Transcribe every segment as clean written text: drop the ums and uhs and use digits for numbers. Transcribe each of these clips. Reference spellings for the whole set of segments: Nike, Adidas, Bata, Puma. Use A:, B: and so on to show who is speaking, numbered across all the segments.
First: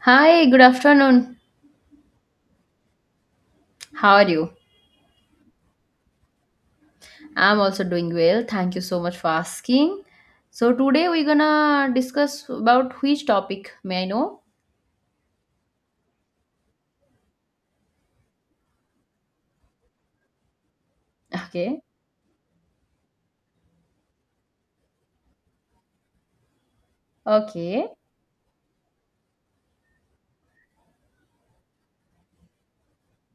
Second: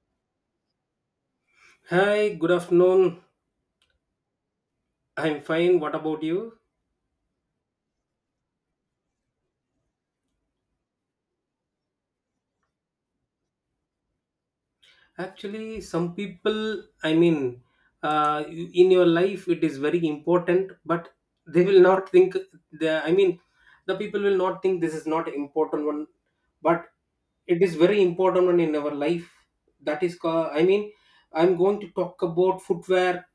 A: Hi, good afternoon.
B: Hi, good afternoon.
A: How are you?
B: I'm fine. What about you?
A: I'm also doing well. Thank you so much for asking. So today we're gonna discuss about which topic, may I know?
B: Actually, some people, I mean, in your life, it is very important, but they will
A: Okay.
B: not think. The, I mean, the people will not think this is not important one, but it is
A: Okay.
B: very important one in our life. That is, I'm going to talk about footwear.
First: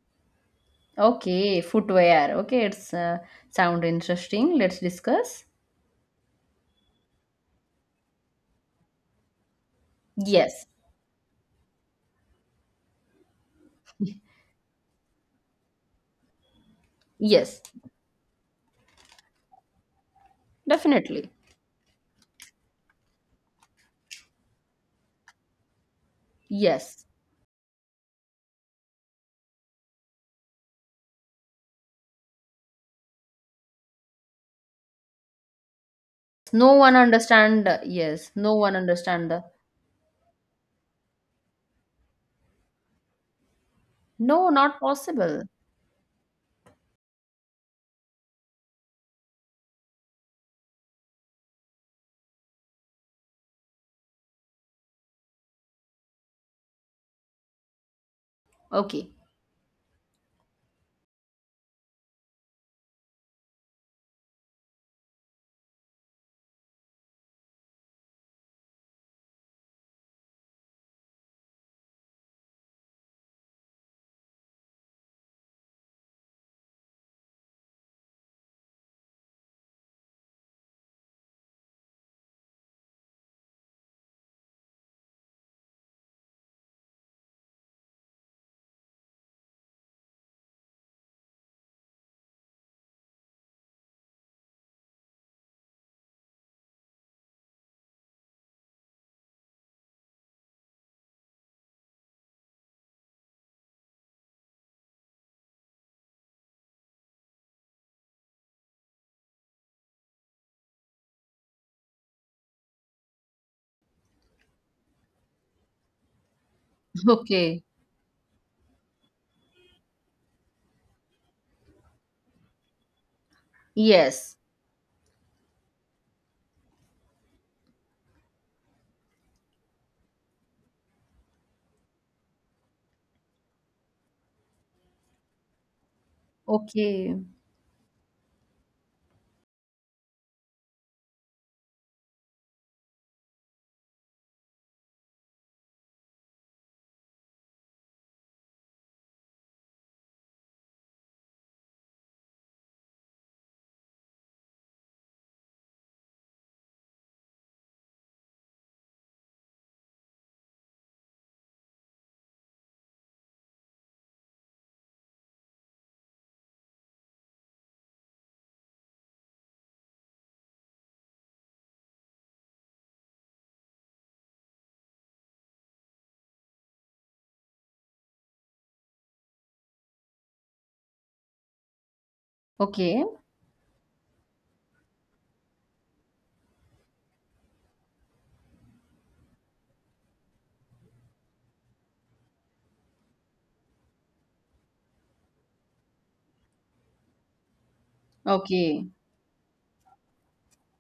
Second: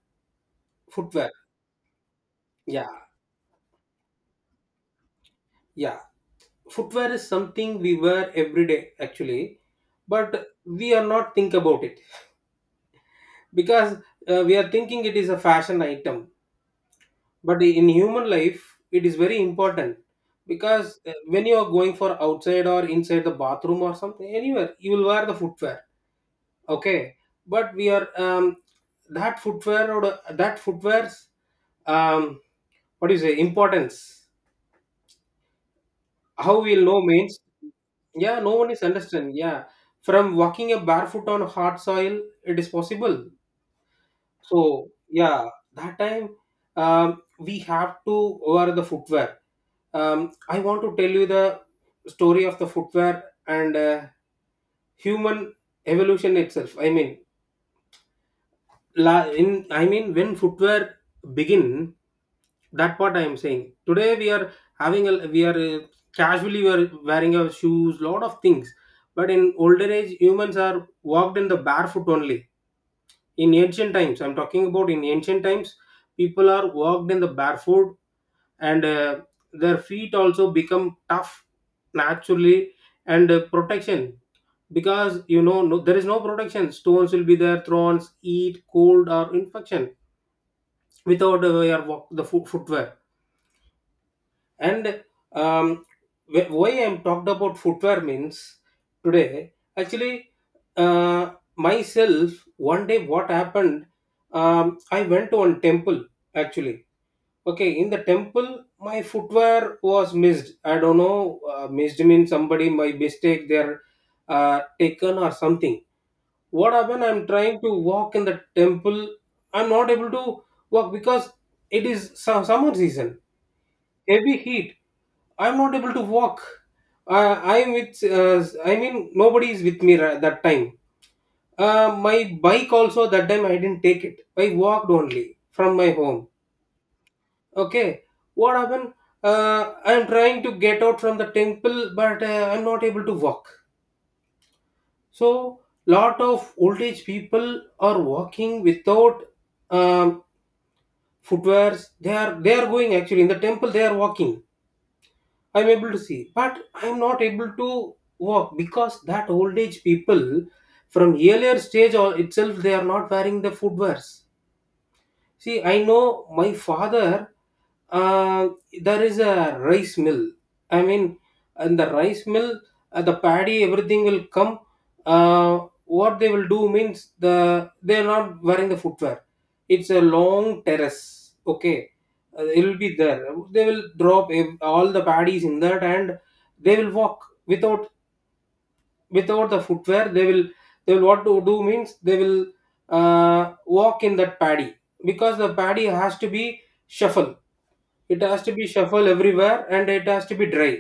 B: Footwear,
A: Okay, footwear. Okay,
B: yeah,
A: it's sound interesting. Let's discuss.
B: yeah. Footwear is something we wear every day, actually, but
A: Yes.
B: we are not think about it because we are thinking it is a fashion item, but
A: Yes.
B: in human life it is very important because
A: Definitely.
B: when you are going for outside or inside the bathroom or something anywhere you will wear the footwear.
A: Yes.
B: Okay, but we are that footwear or that footwear's um, what do you say importance, how
A: No
B: we'll
A: one
B: know means.
A: understand. Yes.
B: Yeah, no
A: No
B: one
A: one
B: is
A: understand
B: understand,
A: the.
B: yeah. From walking a barefoot on hard soil it is possible.
A: No, not
B: So
A: possible.
B: yeah, that time we have to wear the footwear. I want to tell you the story of the footwear and human evolution itself. I mean,
A: Okay.
B: when footwear begin, that what I am saying. Today we are having a we are uh, casually we are wearing our shoes, lot of things. But in older age, humans are walked in the barefoot only in ancient times. I'm talking about in ancient times people are walked in the barefoot, and their feet also become tough naturally, and protection, because you know no, there is no protection, stones will be there, thorns, heat, cold or infection without your walk, the footwear. And um, why I'm talked about footwear means, today, actually, myself, one day what happened, I went to one temple actually. Okay, in the temple, my footwear was missed. I don't know, missed means somebody by mistake they're taken or something. What happened? I'm trying
A: Okay.
B: to walk in the temple. I'm not able to walk because it is some summer season, heavy
A: Yes.
B: heat. I'm not able to walk. I'm with. I mean, nobody is with me that time. My bike also that time I didn't take it. I walked only from my home.
A: Okay.
B: Okay, what happened? I'm trying to get out from the temple, but I'm not able to walk. So lot of old age people are walking without um, footwears. They are going actually in the temple. They are walking. I'm able to see, but I'm not able to walk because that old age people from earlier stage or itself they are not wearing the footwears. See, I know my father, uh, there is a rice mill. I mean, and the rice mill, the paddy, everything will come. What they will do means they are not wearing the footwear. It's a long terrace. Okay, it will be
A: Okay.
B: there. They will drop all the paddies in that, and they will walk without, without the footwear they will, they will what to do means they will uh, walk in that paddy because the paddy has to be shuffle, it has to be
A: Okay.
B: shuffle everywhere and it has to be dry.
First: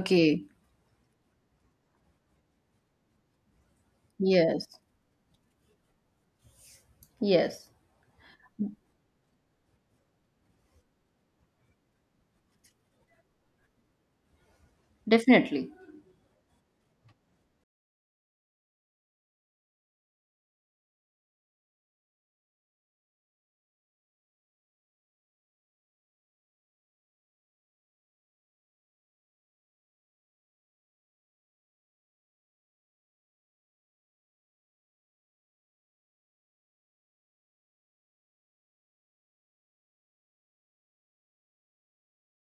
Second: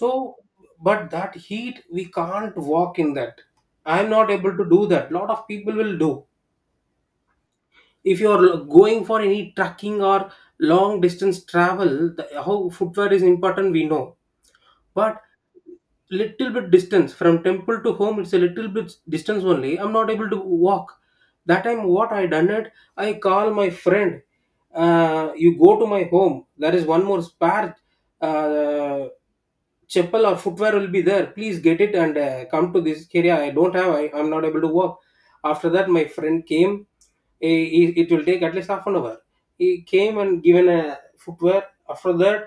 B: So but that heat we can't walk in that. I'm not able
A: Yes.
B: to do that, lot of people will do.
A: Yes,
B: If you are going for any trekking or long distance travel, the, how footwear is important we know, but
A: definitely.
B: little bit distance from temple to home, it's a little bit distance only, I'm not able to walk. That time what I done it, I call my friend. Uh, you go to my home, there is one more spare uh, chapel or footwear will be there, please get it and come to this area, I don't have, I'm not able to walk. After that my friend came. It will take at least half an hour. He came and given a footwear. After that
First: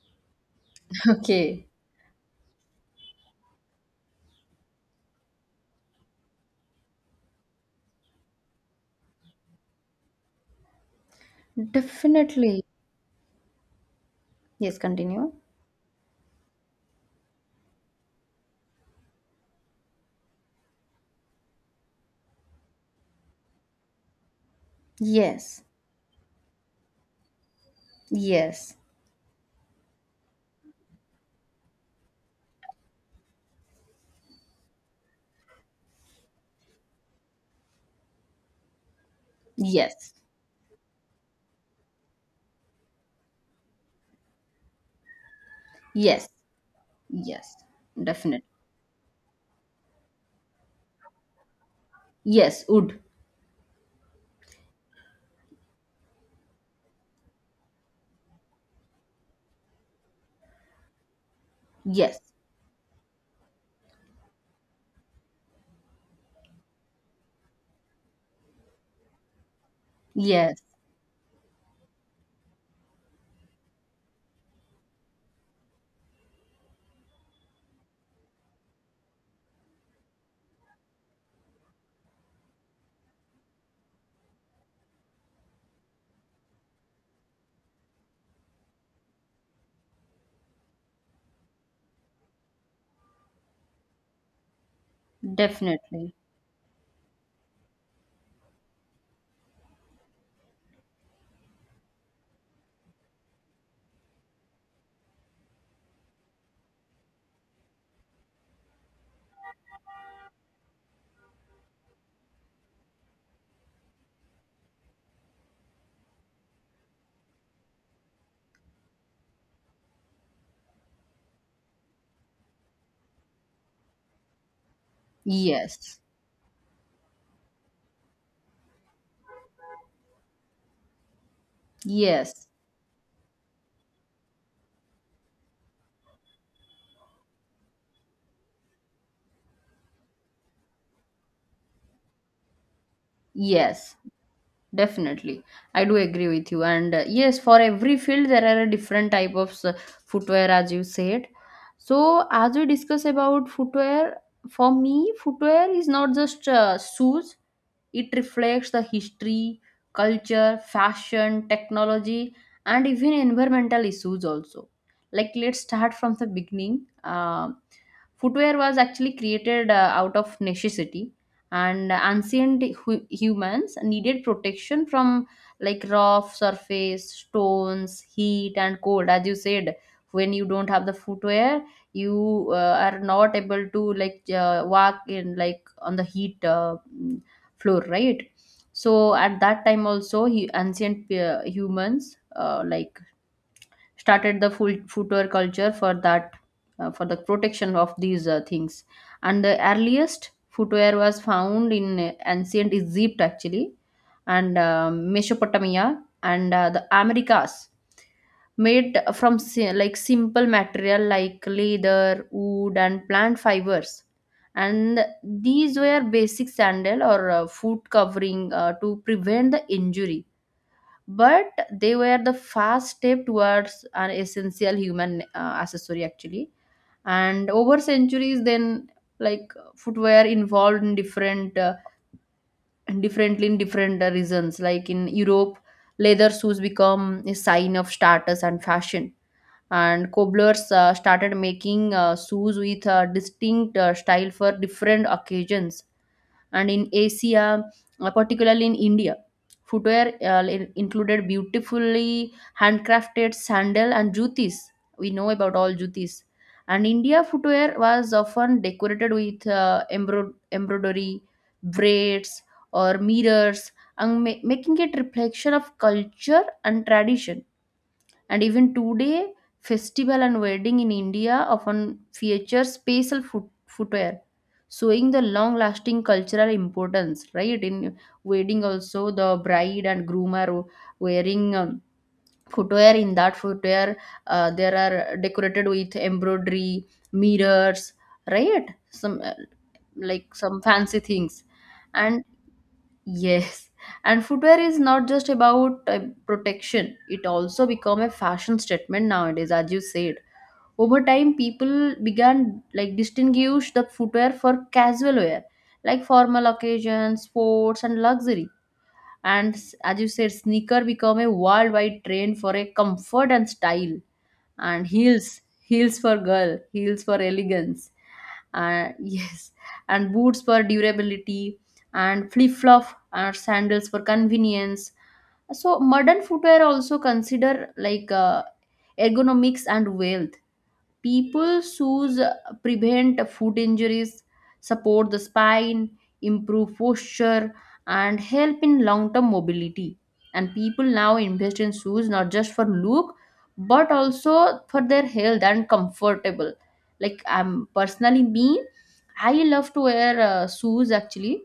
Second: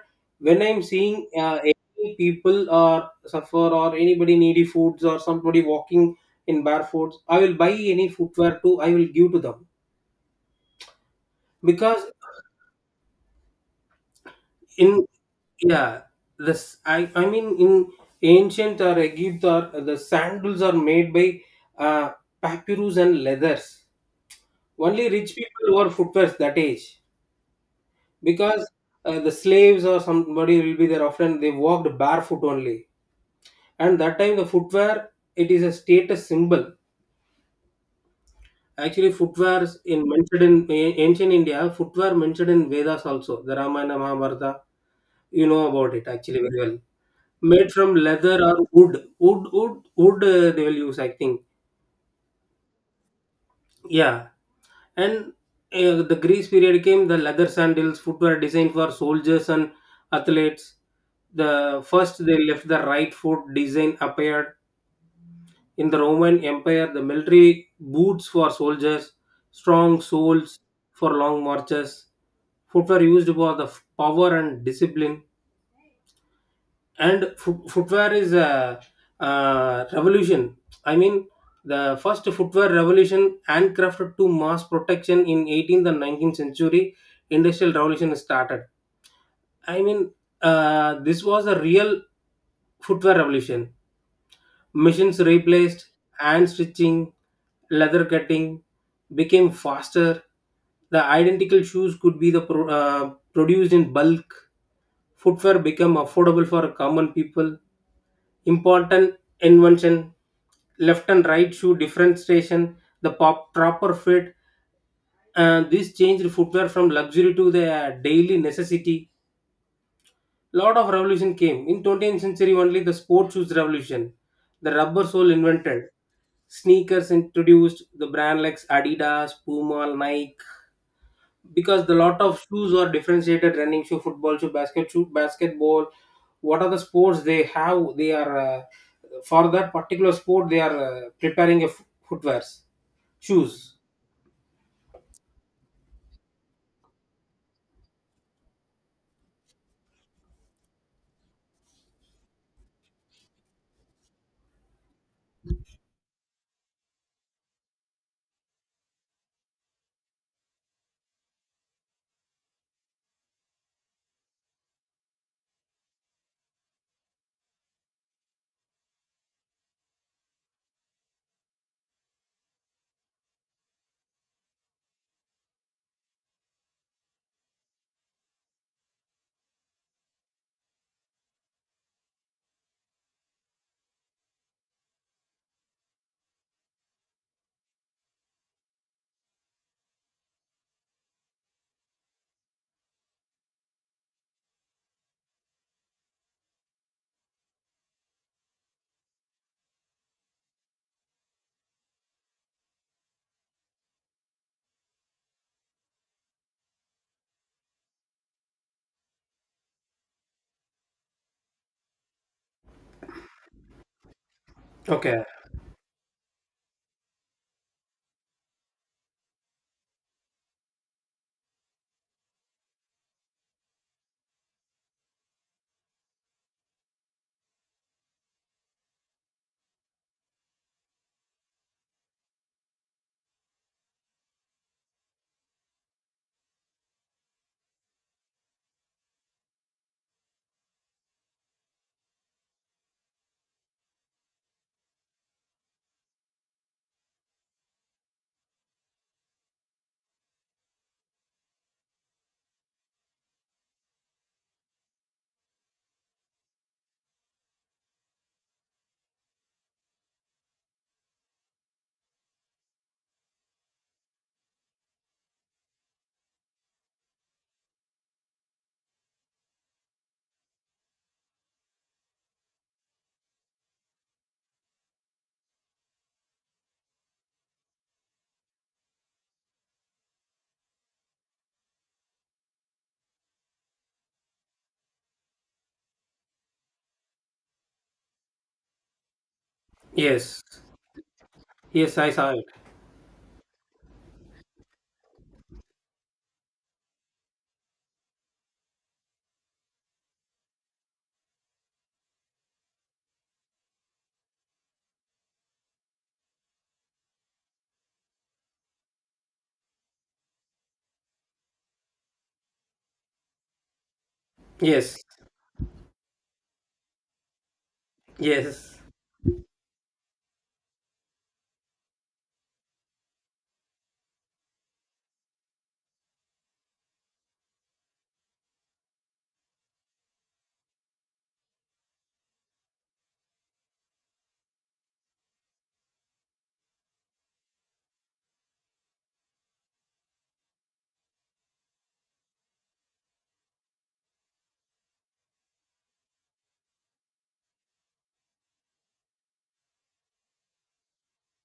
B: when I'm seeing
A: Okay.
B: any people or suffer or anybody needy foods or somebody walking in barefoots, I will buy any footwear too, I will give to them, because
A: Definitely. Yes,
B: in
A: continue.
B: yeah this I mean in ancient or Egypt or the sandals are made by uh, papyrus and leathers, only rich
A: Yes.
B: people wore footwear that age, because
A: Yes.
B: the slaves or somebody will be there, often they walked barefoot only. And that time the footwear, it is a status symbol. Actually footwear is in
A: Yes.
B: mentioned in ancient India, footwear mentioned in Vedas also, the Ramayana, Mahabharata, you know about it
A: Yes.
B: actually very well,
A: Yes.
B: made from leather
A: Definitely.
B: or wood. Wood, they will use I think.
A: Yes, would.
B: Yeah. And the Greece period came, the leather sandals, footwear designed for soldiers and athletes. The
A: Yes.
B: first they left the right foot design appeared in the Roman Empire, the military boots for soldiers, strong soles
A: Yes.
B: for long marches, footwear used for the power and discipline. And footwear is a, uh, revolution, I mean, the first footwear revolution, handcrafted to mass protection in 18th and 19th century, industrial revolution started. I mean, this was a real footwear revolution. Machines replaced
A: Definitely.
B: hand stitching, leather cutting became faster, the identical shoes could be produced in bulk. Footwear became affordable for common people. Important invention, left and right shoe differentiation, proper fit, and this changed footwear from luxury to the daily necessity. Lot of revolution came in 20th century only. The sport shoes revolution, the rubber sole invented,
A: Yes.
B: sneakers introduced, the brand like Adidas, Puma, Nike, because the lot of
A: Yes.
B: shoes are differentiated, running shoe, football shoe, basket shoe, basketball, what are the sports they have, they are for that particular sport they are preparing a footwears, shoes.
A: Yes. Definitely, I do agree with you. And yes, for every field there are a different type of footwear, as you said. So, as we discuss about footwear, for me, footwear is not just shoes. It reflects the history, culture, fashion, technology, and even environmental issues also. Like, let's start from the beginning. Footwear was actually created out of necessity, and ancient humans needed protection from like rough surface, stones, heat and cold. As you said, when you don't have the footwear, you are not able to like walk in like on the heat floor, right? So at that time also, he ancient humans like started the foot footwear culture for that, for the protection of these things. And the earliest footwear was found in ancient Egypt, actually, and Mesopotamia, and the Americas, made from like simple material like leather, wood and plant fibers. And
B: Okay.
A: these were basic sandal or foot covering to prevent the injury, but they were the first step towards an essential human accessory, actually. And over centuries then, like footwear involved in different differently in different reasons. Like in Europe, leather shoes become a sign of status and fashion, and cobblers started making shoes with a distinct style for different occasions. And in Asia, particularly in India, footwear included beautifully handcrafted sandal and jutis. We know about all jutis. And India footwear was often decorated with embroidery, braids or mirrors, and making it reflection of culture and tradition. And even today, festival and wedding in India often feature spatial footwear, showing the long-lasting cultural importance. Right, in wedding, also the bride and groom are wearing footwear. In that footwear, there are decorated with embroidery, mirrors, right? Some like
B: Yes,
A: some fancy things.
B: yes, I
A: And
B: saw it.
A: yes, and footwear is not just about protection. It also become a fashion statement nowadays, as you said. Over time, people began like distinguish the footwear for casual wear, like formal occasions, sports, and luxury. And as you said, sneaker become a worldwide trend for a comfort and style, and
B: Yes,
A: heels for girl, heels for elegance,
B: yes,
A: yes, and boots for durability, and flip flop or sandals for convenience. So modern footwear also consider like ergonomics and wealth. People shoes prevent foot injuries, support the spine, improve posture, and help in long term mobility. And people now invest in shoes not just for look, but also for their health and comfortable. Like I'm personally me, I love to wear shoes actually,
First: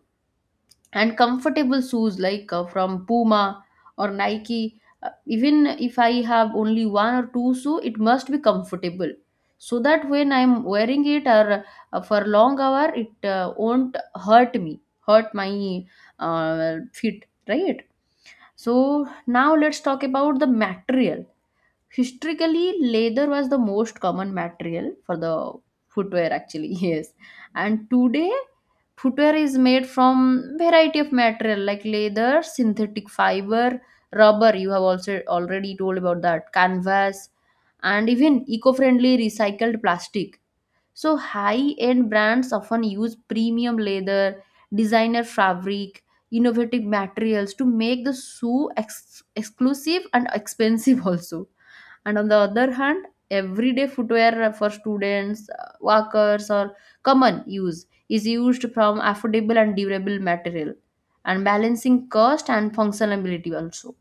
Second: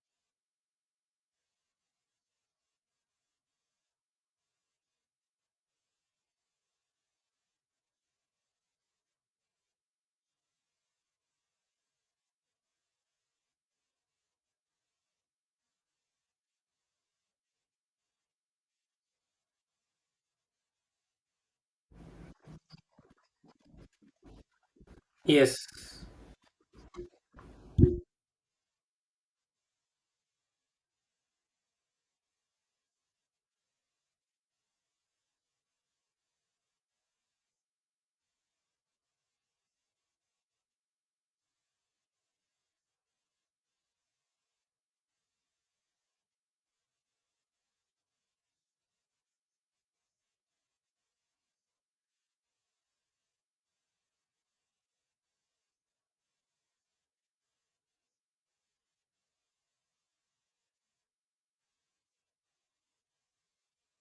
A: and comfortable shoes like from Puma or Nike. Even if I have only one or two shoe, it must be comfortable so that when I'm wearing it, or for long hour, it won't hurt me, hurt my feet, right? So now let's talk about the material. Historically, leather was the most common material for the
B: yes,
A: footwear, actually. Yes. And today, footwear is made from variety of material like leather, synthetic fiber, rubber, you have also already told about that, canvas, and even eco-friendly recycled plastic. So high-end brands often use premium leather, designer fabric, innovative materials to make the shoe exclusive and expensive, also. And on the other hand, everyday footwear for students, workers or common use is used from affordable and durable material, and balancing cost and functionality also.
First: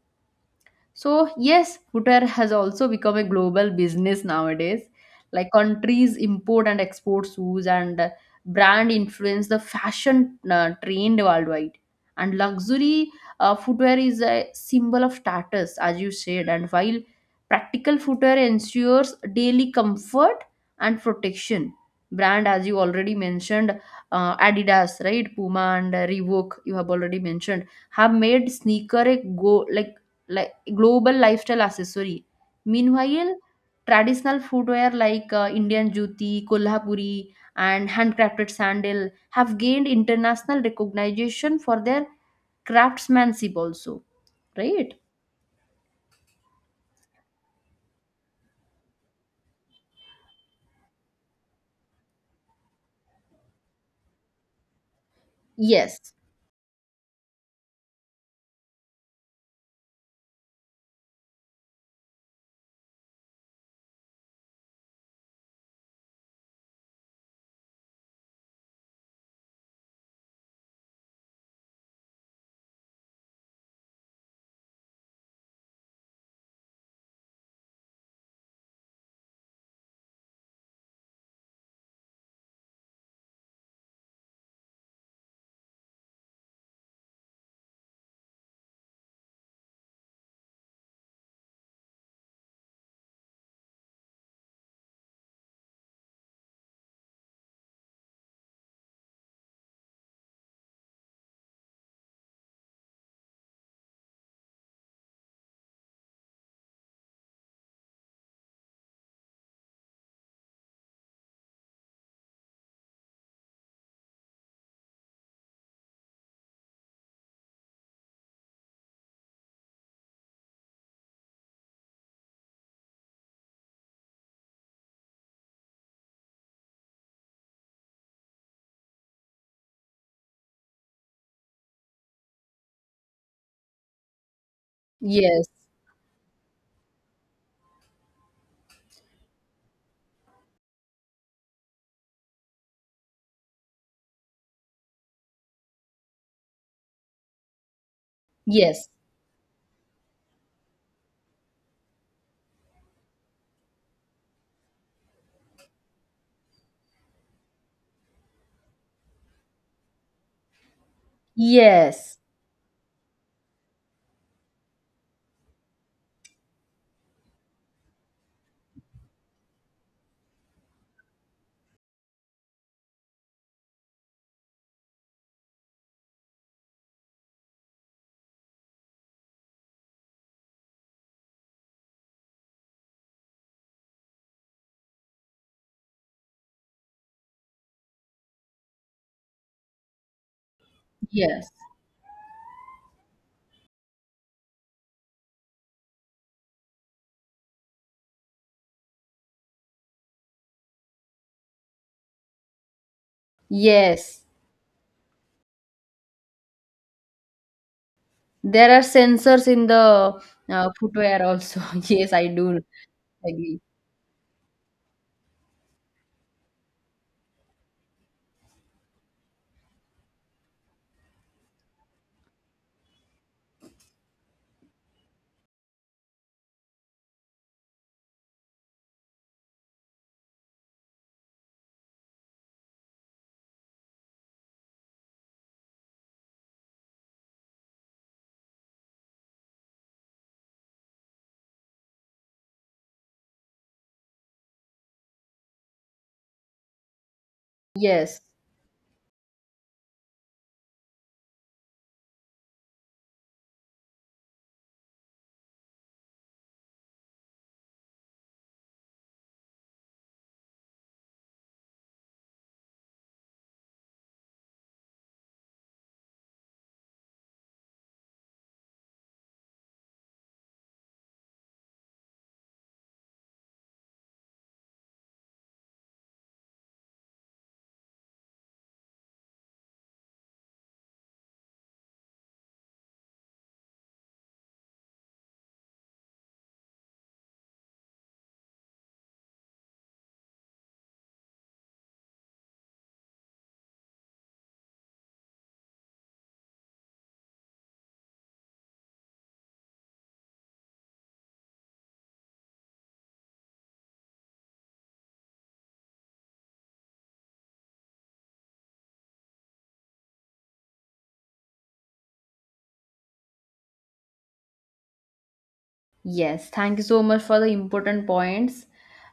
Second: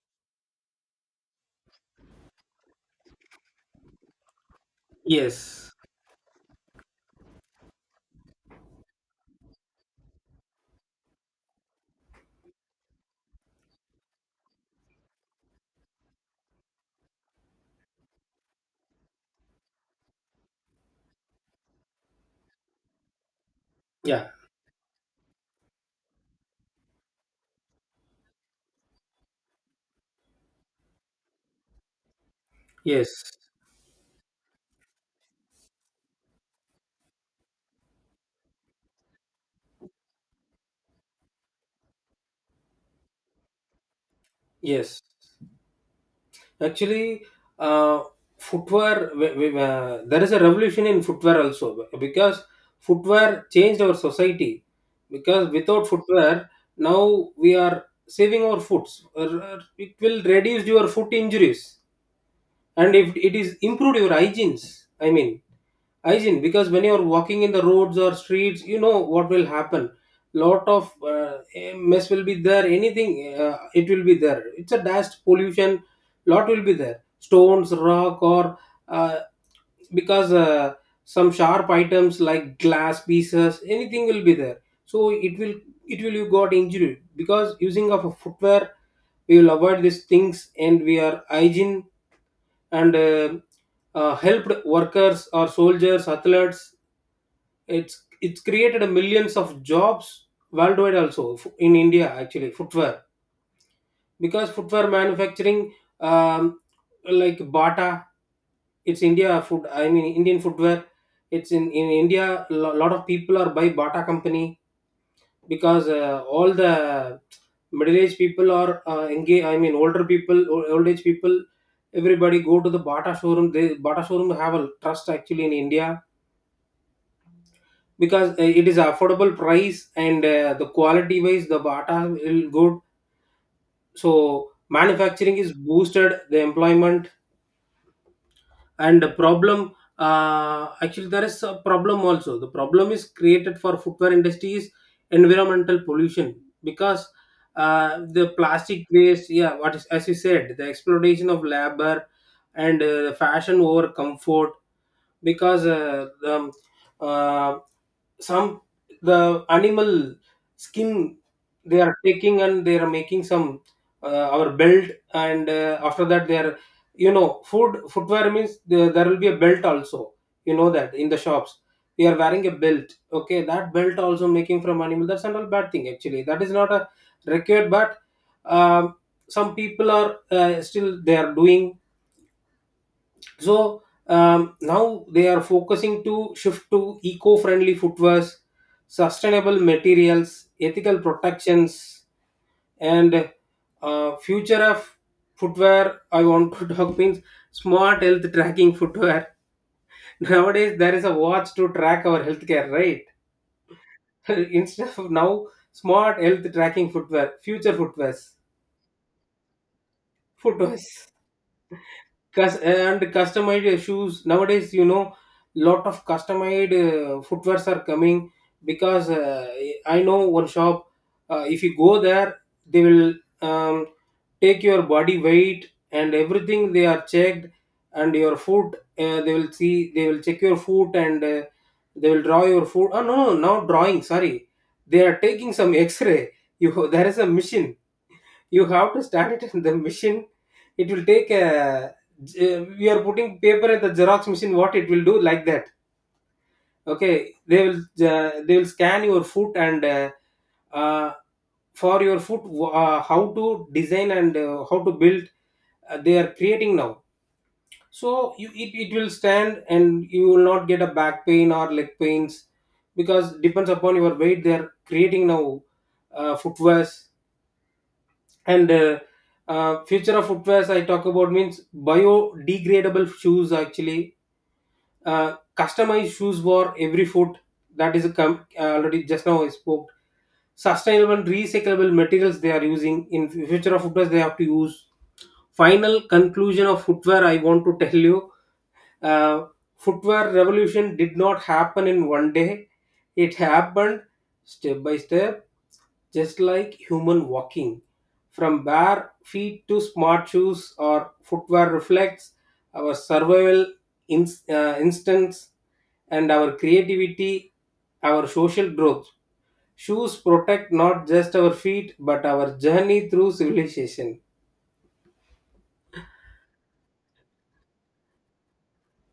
A: So, yes, footwear has also become a global business nowadays. Like
B: yes,
A: countries import and export shoes, and brand influence the fashion trend worldwide. And luxury footwear is a symbol of status, as you said. And while practical footwear ensures daily comfort and protection, brand, as you already mentioned,
B: yeah,
A: Adidas, right? Puma and Reebok, you have already mentioned, have made sneaker a go like global lifestyle accessory.
B: yes.
A: Meanwhile, traditional footwear like Indian juti, Kolhapuri, and handcrafted sandal have gained international recognition for their craftsmanship also, right?
B: Yes. Actually, uh, footwear, there is a revolution in footwear also because footwear changed our society. Because without
A: Yes,
B: footwear, now we are saving our foots. It will reduce your foot injuries and if it is improved your hygienes. I mean hygiene, because when you're walking in the roads or streets, you know what will happen. Lot of mess will be there, anything it will be there, it's a dust pollution, lot will be there, stones, rock or uh, because some sharp items like glass pieces anything will be there, so it will you got injury. Because using of a footwear, we will avoid these things and we are hygiene. And helped workers or soldiers, athletes, it's created a millions of jobs worldwide also, in India actually, footwear, because footwear manufacturing, um, like Bata, it's India food, I mean Indian footwear. It's in India, a lot of people are by Bata company, because all the middle aged people are engaged, I mean older people, old age people, everybody go to the Bata showroom. They Bata showroom have a trust actually in India because it is affordable price and the quality wise the Bata will good. So manufacturing
A: yes,
B: is boosted the employment, and the problem, actually there is a problem also, the problem is created for footwear industry is environmental pollution, because the plastic
A: yes,
B: waste, yeah, what is as you said the exploitation of labor, and fashion over comfort, because uh, some the animal skin they are
A: yes,
B: taking and they are making some our belt, and after that they are, you know, food, footwear means there, there will be a belt also. You know that in the shops we are wearing a belt. Okay, that belt also making from animal, that's not a bad thing, actually that is not a required, but um, some people are still they are doing. So now they are focusing to shift to eco-friendly footwears, sustainable materials, ethical
A: yes,
B: protections. And future of footwear I want to talk means smart health tracking footwear. Nowadays there is a watch to track our healthcare, right?
A: yes.
B: Instead of now, smart health tracking footwear, future footwears,
A: There are sensors in the
B: footwears.
A: footwear also. Yes, I do
B: And
A: agree.
B: customized shoes nowadays, you know, lot of customized footwears are coming. Because I know one shop. Uh, if you go there they will um, take your body weight and everything they are checked, and your foot, they will see, they will check your foot and they will draw your foot, oh no no no, not drawing, sorry, they are taking some x-ray. You, there is a machine, you have to start it in the machine, it will take a, we are putting paper at the xerox machine what it will do, like that. Okay,
A: Yes.
B: they will scan your foot and uh, for your foot, how to design and how to build, they are creating now. So you, it will Stand and you will not get a back pain or leg pains because depends upon your weight they are creating now footwears. And Future of footwear I talk about means biodegradable shoes actually. Customized shoes for every foot. That is a already just now I spoke. Sustainable and recyclable materials they are using in future of footwear they have to use. Final conclusion of footwear I want to tell you. uh, Footwear revolution did not happen in one day. It happened step by step, just like human walking. From bare feet to smart shoes or footwear reflects our survival instincts and our creativity, our social growth. Shoes protect not just our feet but our journey through civilization.
A: Yes, thank you so much for the important points.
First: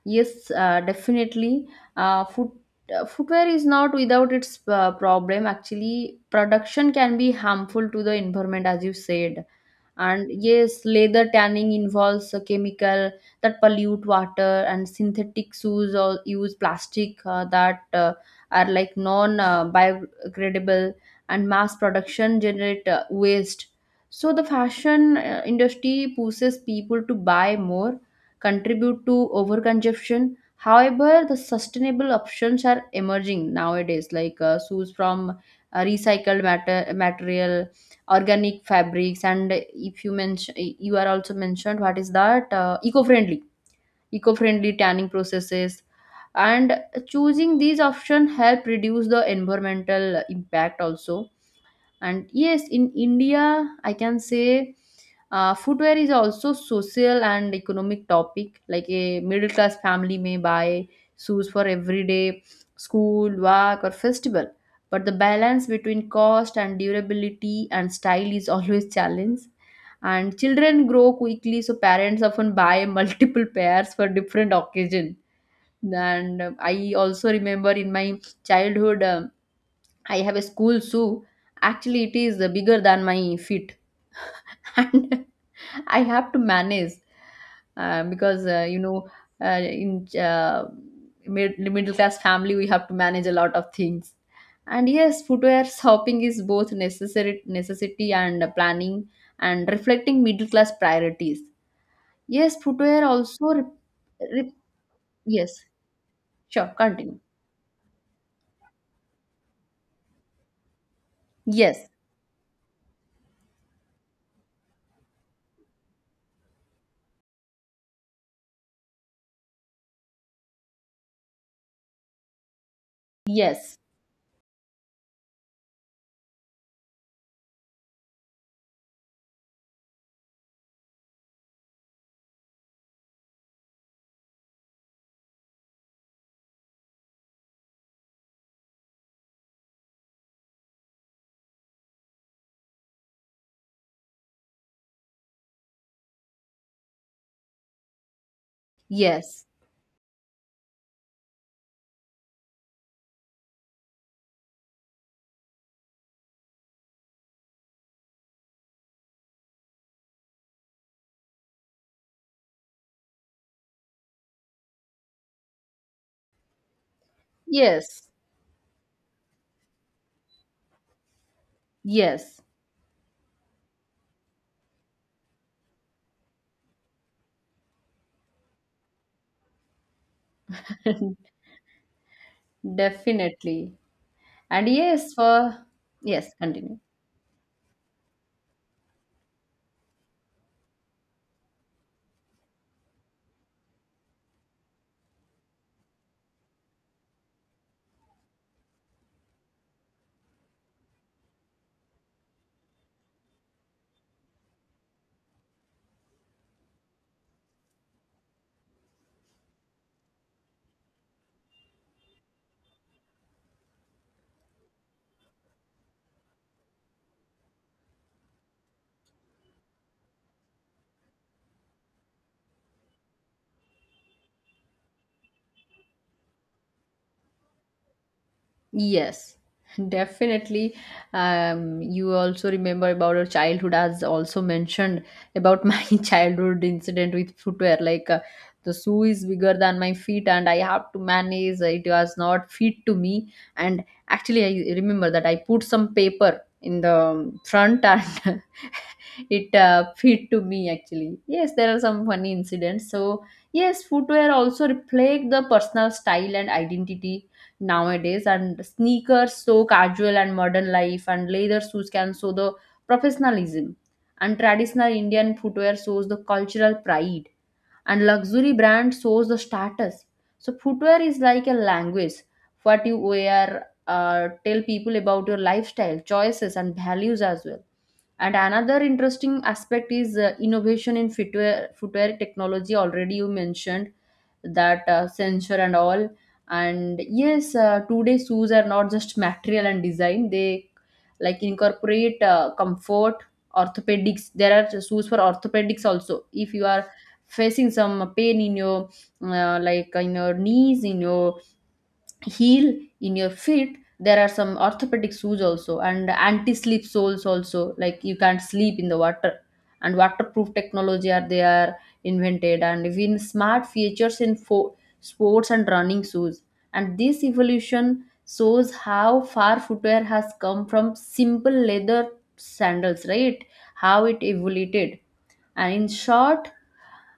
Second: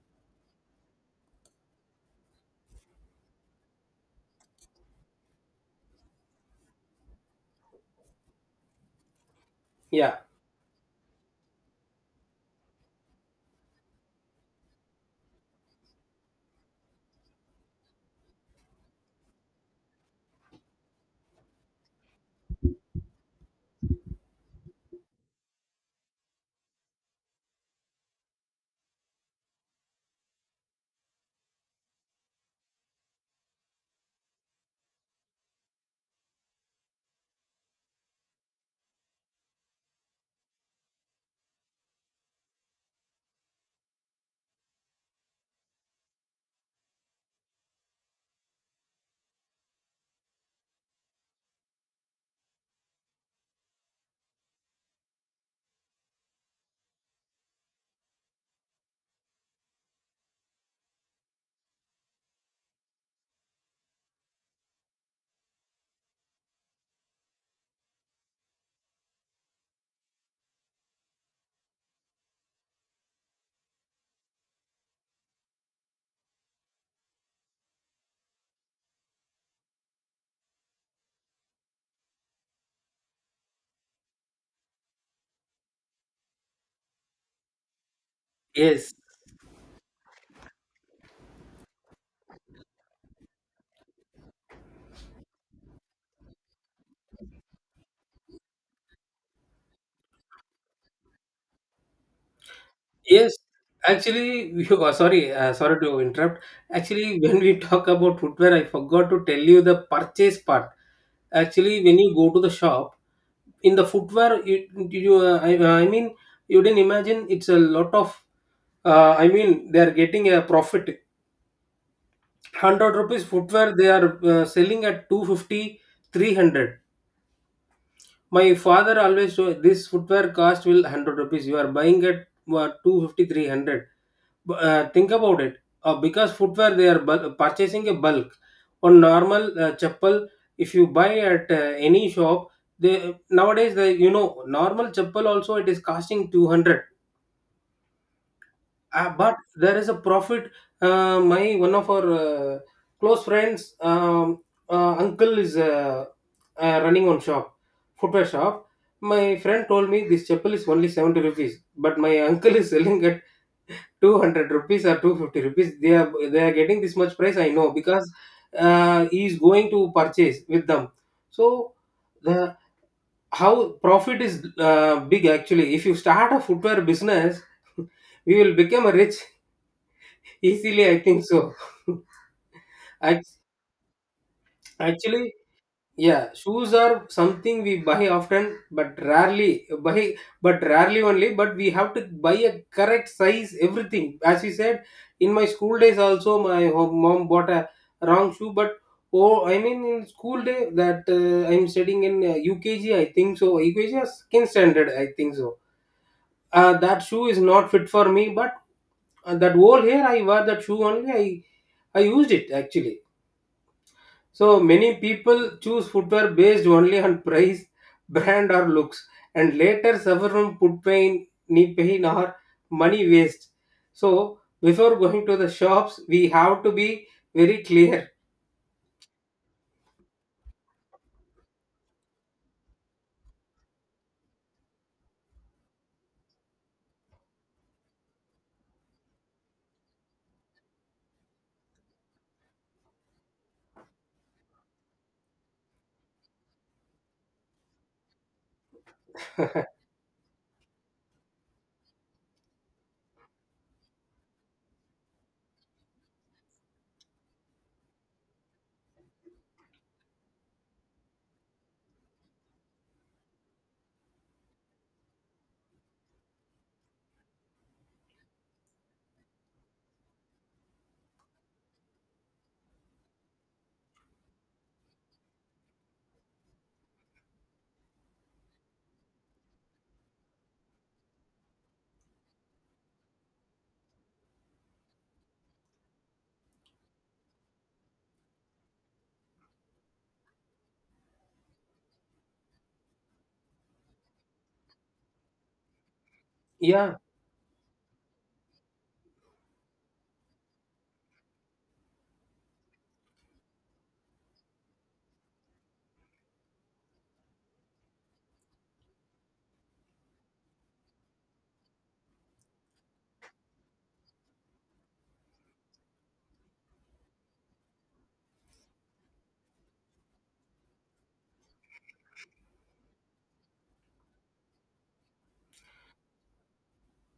A: Yes, definitely. Uh, foot, footwear is not without its problem. Actually, production can be harmful to the environment, as you said.
B: Yeah.
A: And yes, leather tanning involves a chemical that pollute water, and synthetic shoes or use plastic that are like non-biodegradable, and mass production generate waste. So the fashion industry pushes people to buy more, contribute to overconsumption. However, the sustainable options are emerging nowadays, like shoes from recycled matter- material, organic fabrics, and if you mention, you are also mentioned, what is that, eco-friendly, eco-friendly tanning processes. And choosing these options help reduce the environmental impact also. And yes, in India, I can say, footwear is also social and economic topic. Like a middle class family may buy shoes for everyday, school, work or festival, but the balance between cost and durability and style is always challenge. And children grow quickly, so parents often buy multiple pairs for different occasion. And I also remember in my childhood, I have a school shoe. Actually, it is bigger than my feet, and I have to manage, because you
B: Yes,
A: know, uh, in uh, middle class family, we have to manage a lot of things. And yes, footwear shopping is both necessary necessity and planning, and reflecting middle class priorities. Yes, footwear
B: yes,
A: also.
B: actually,
A: Re-
B: you are sorry,
A: yes,
B: sorry to interrupt.
A: sure,
B: Actually,
A: continue.
B: when we talk about footwear, I forgot to tell you the purchase part. Actually,
A: Yes,
B: when you go to the shop, in the footwear, I mean, you didn't imagine it's a lot of. I mean, they are getting a profit. Hundred rupees footwear,
A: yes,
B: they are selling at 250, 300. My father always told this footwear cost will 100 rupees. You are buying at 250. Think about it. Because footwear, they are purchasing a bulk. On normal chappal, if you buy at any shop, they nowadays, they, you know, normal chappal also it is costing 200. But
A: yes,
B: there is a profit. My one of our close friends, uncle is running one shop, footwear shop. My friend told me this chapel is only 70 rupees, but my uncle is selling at 200 rupees or 250 rupees. They are getting this much price. I know
A: yes,
B: because he is going to purchase with them. So
A: yes.
B: the how profit is big actually. If you start a footwear business, we will become a rich. Easily, I think so. Ac-
A: Definitely. And yes,
B: Actually,
A: for yes,
B: yeah, shoes
A: continue.
B: are something we buy often, but rarely buy, but rarely only. But we have to buy a correct size, everything. As you said, in my school days also, my mom bought a wrong shoe. But oh, I mean, in school day that I'm studying in UKG, think so. UKG has skin standard, I think so. That shoe is not fit for me, but that whole here, I wore that shoe only. I used it actually. So many people choose footwear based only on price, brand, or looks, and later suffer from foot pain, knee pain, or money waste. So before going to the shops, we have to be very clear.
A: Yes, definitely. You also remember about your childhood, as also mentioned about my childhood incident with footwear. Like the shoe is bigger than my feet, and I have to manage. It was not fit to me. And actually, I remember that I put some paper in the front, and it fit to me, actually. Yes, there are some funny incidents. So yes, footwear also reflect the personal style and identity nowadays. And sneakers so casual and modern life, and leather shoes can show the professionalism, and traditional Indian footwear shows the cultural pride, and luxury brand shows the status. So footwear is like a language. What you wear tell people about your lifestyle choices and values as well. And another interesting aspect is innovation in footwear technology, already you mentioned that, sensor and all. And yes, today shoes are not just material and design. They like incorporate comfort, orthopedics. There are shoes for orthopedics also, if you are
B: Yeah,
A: facing some pain in your like in your knees, in your heel, in your feet, there are some orthopedic shoes also, and anti-slip soles also. Like you can't sleep in the water, and waterproof technology are they are invented, and even smart features in sports and running shoes. And this evolution shows how far footwear has come from simple leather sandals, right? How it evolved. And in short,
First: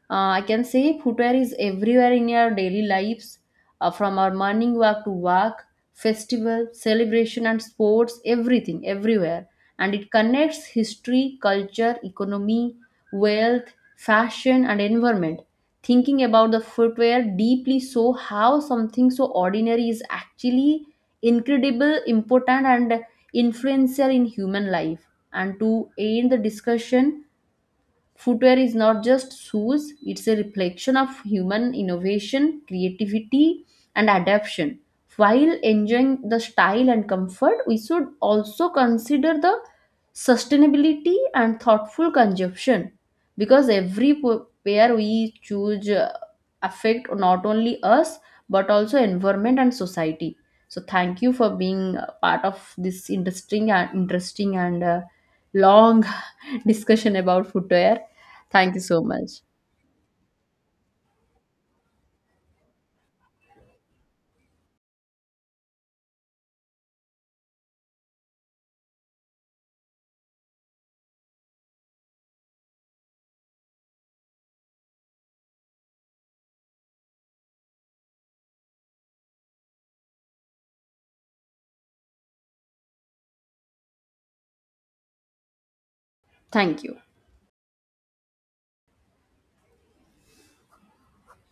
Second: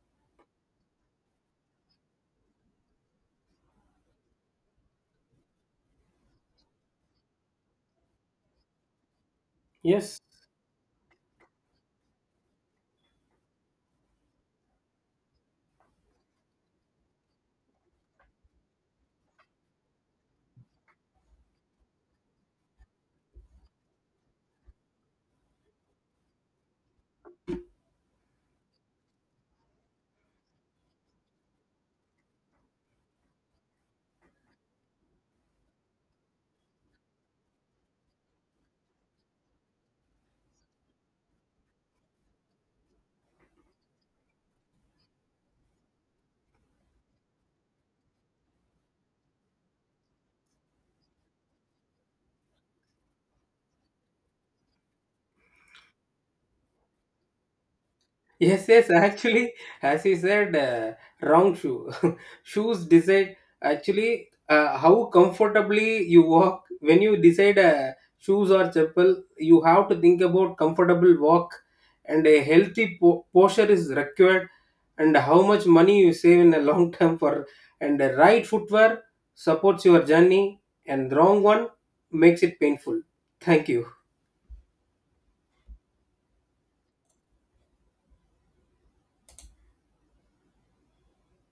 A: I can say footwear is everywhere in our daily lives, from our morning walk to work, festival, celebration, and sports, everything, everywhere. And it
B: yes.
A: connects history, culture, economy, wealth, fashion, and environment. Thinking about the footwear deeply, so how something so ordinary is actually incredible, important, and influential in human life. And to end the discussion, footwear is not just shoes. It's a reflection of human innovation, creativity, and adaptation. While enjoying the style and comfort, we should also consider the sustainability and thoughtful consumption, because every pair we choose affect not only us, but also environment and society. So thank you for being a part of this interesting and long discussion about footwear.
B: Yes,
A: Thank you
B: yes,
A: so much.
B: actually, as you said, wrong shoe. Shoes decide actually how comfortably you walk. When you decide shoes or chapel, you have to think about comfortable walk and a healthy posture is required and how much money you save in a long term for and the right footwear supports your journey and wrong one makes it painful. Thank you.
A: Thank you.